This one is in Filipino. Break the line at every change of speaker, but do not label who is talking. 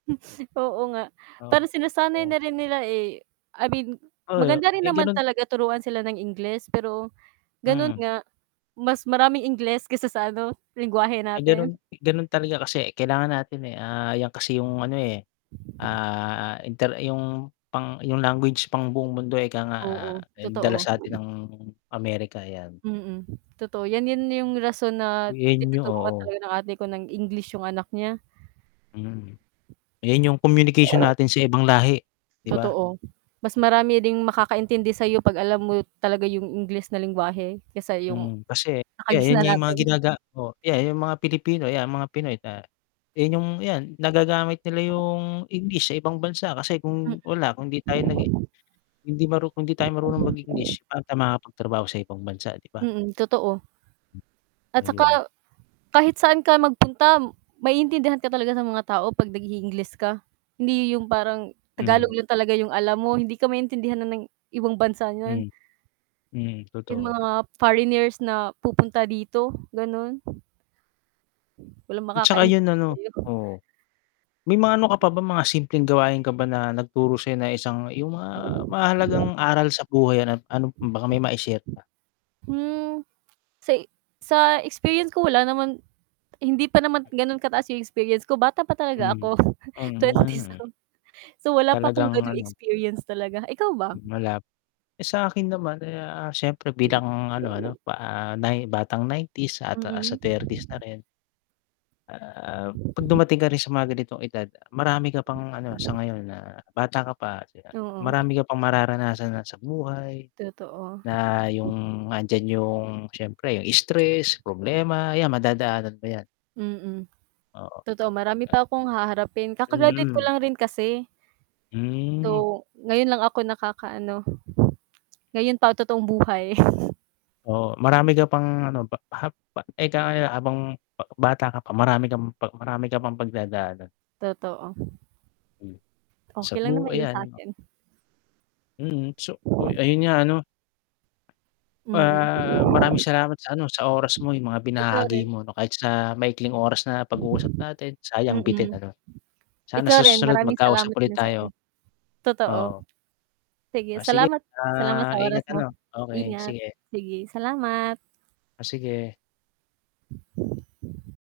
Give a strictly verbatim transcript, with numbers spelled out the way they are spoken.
Oo nga,
Oo,
pero sinasanay na
oo.
rin nila, eh, I mean
Oo,
maganda rin
eh,
naman
ganun.
talaga turuan sila ng Ingles pero ganun
Mhm.
nga, mas maraming Ingles kaysa sa ano, lengguwahe
Ay
natin.
ganun, ganun talaga kasi kailangan natin, eh, ah, 'yan kasi yung ano, eh, ah, inter yung pang yung language pang buong mundo, eh, kaya nga
Oo, totoo.
dala sa'tin ng Amerika 'yan.
Mm, totoo 'yan yun yung rason na
Henyo,
tinuturuan
oo.
talaga ng ate ko ng English yung anak niya.
Mhm, ayan yung communication natin sa ibang lahi, 'di ba?
Totoo, mas marami ring makakaintindi sa'yo 'pag alam mo talaga yung English na lengguwahe kaysa yung
Mm, kasi ya yun
nakagisnan
yung mga
natin.
ginaga oh, 'yan yung mga Pilipino 'yan mga Pinoy, ah, yun yung 'yan nagagamit nila yung English sa ibang bansa kasi
Mm.
kung wala kung 'di tayo nagi hindi maru kung hindi tayo marunong mag English pagtrabaho sa ibang bansa, 'di ba?
Mm, totoo.
Hmm,
At 'tsaka
ayun.
kahit saan ka magpunta maiintindihan ka talaga sa mga tao, 'pag nag-iingles ka hindi yung parang Tagalog
Mhm.
lang talaga yung alam mo, hindi ka maintindihan ng ibang bansa n'yan
Mhm, mhm,
Yung
totoo.
mga foreigners na pupunta dito, ganun. Walang
At 'tsaka yun
makakaintindi
ano,
sa'yo.
oo. May mga ano ka pa ba mga simpleng gawain ka ba na nagturo sa'yo na isang yung mga mahahalagang aral sa buhay at ano baka may mai-share ka.
Hmm, sa, sa experience ko wala naman, hindi pa naman gano'n kataas yung experience ko bata pa talaga
Mhm,
ako
mhm,
twenties.
hmm.
So, wala pa akong
Talagang
gano'n
ano.
experience talaga, ikaw ba?
Malap eh, sa'kin naman, eh, ah, siyempre bilang ano, 'no, ano pa nay batang nineties at sa
Mhm.
thirties na rin. Ah, ah, 'pag dumating ka rin sa mga ganitong edad marami ka pang ano sa ngayon na bata ka pa,
Oo.
marami ka pang mararanasan na sa buhay
Totoo.
na yung nand'yan yung siyempre yung stress, problema 'yan madadaanan mo 'yan.
Mm,
Oo,
totoo marami
ah.
pa 'kong haharapin, kaka-graduate ko
Mhm.
lang rin kasi.
Hmm.
So, ngayon lang ako nakakaano. Ngayon pa totoong buhay.
Oo marami ka pang ano pa, hap pa eh, kaaya, eh, habang b bata ka pa marami kang pa marami ka pang pagdadaanan.
Totoo.
Hmm, sa
Okey lang
bu
naman yun
ayan.
sa'kin.
Mhm, so, oy, ayun nga ano.
Mm.
Ah, maraming salamat sa ano sa oras mo, yung mga
Ikaw
binahagi
rin.
mo kahit sa maikling oras na pag-uusap natin sayang bitin
Mm.
ano, sana
Ikaw
sa
rin
susunod
maraming
magkausap
salamat
ulit
din sa-'yo
tayo,
totoo.
oo.
Sige
Ah, sige,
salamat, salamat
ah,
sa oras
ingat
mo.
ano. Okey
Ingat,
sige.
sige, salamat.
Oh, sige.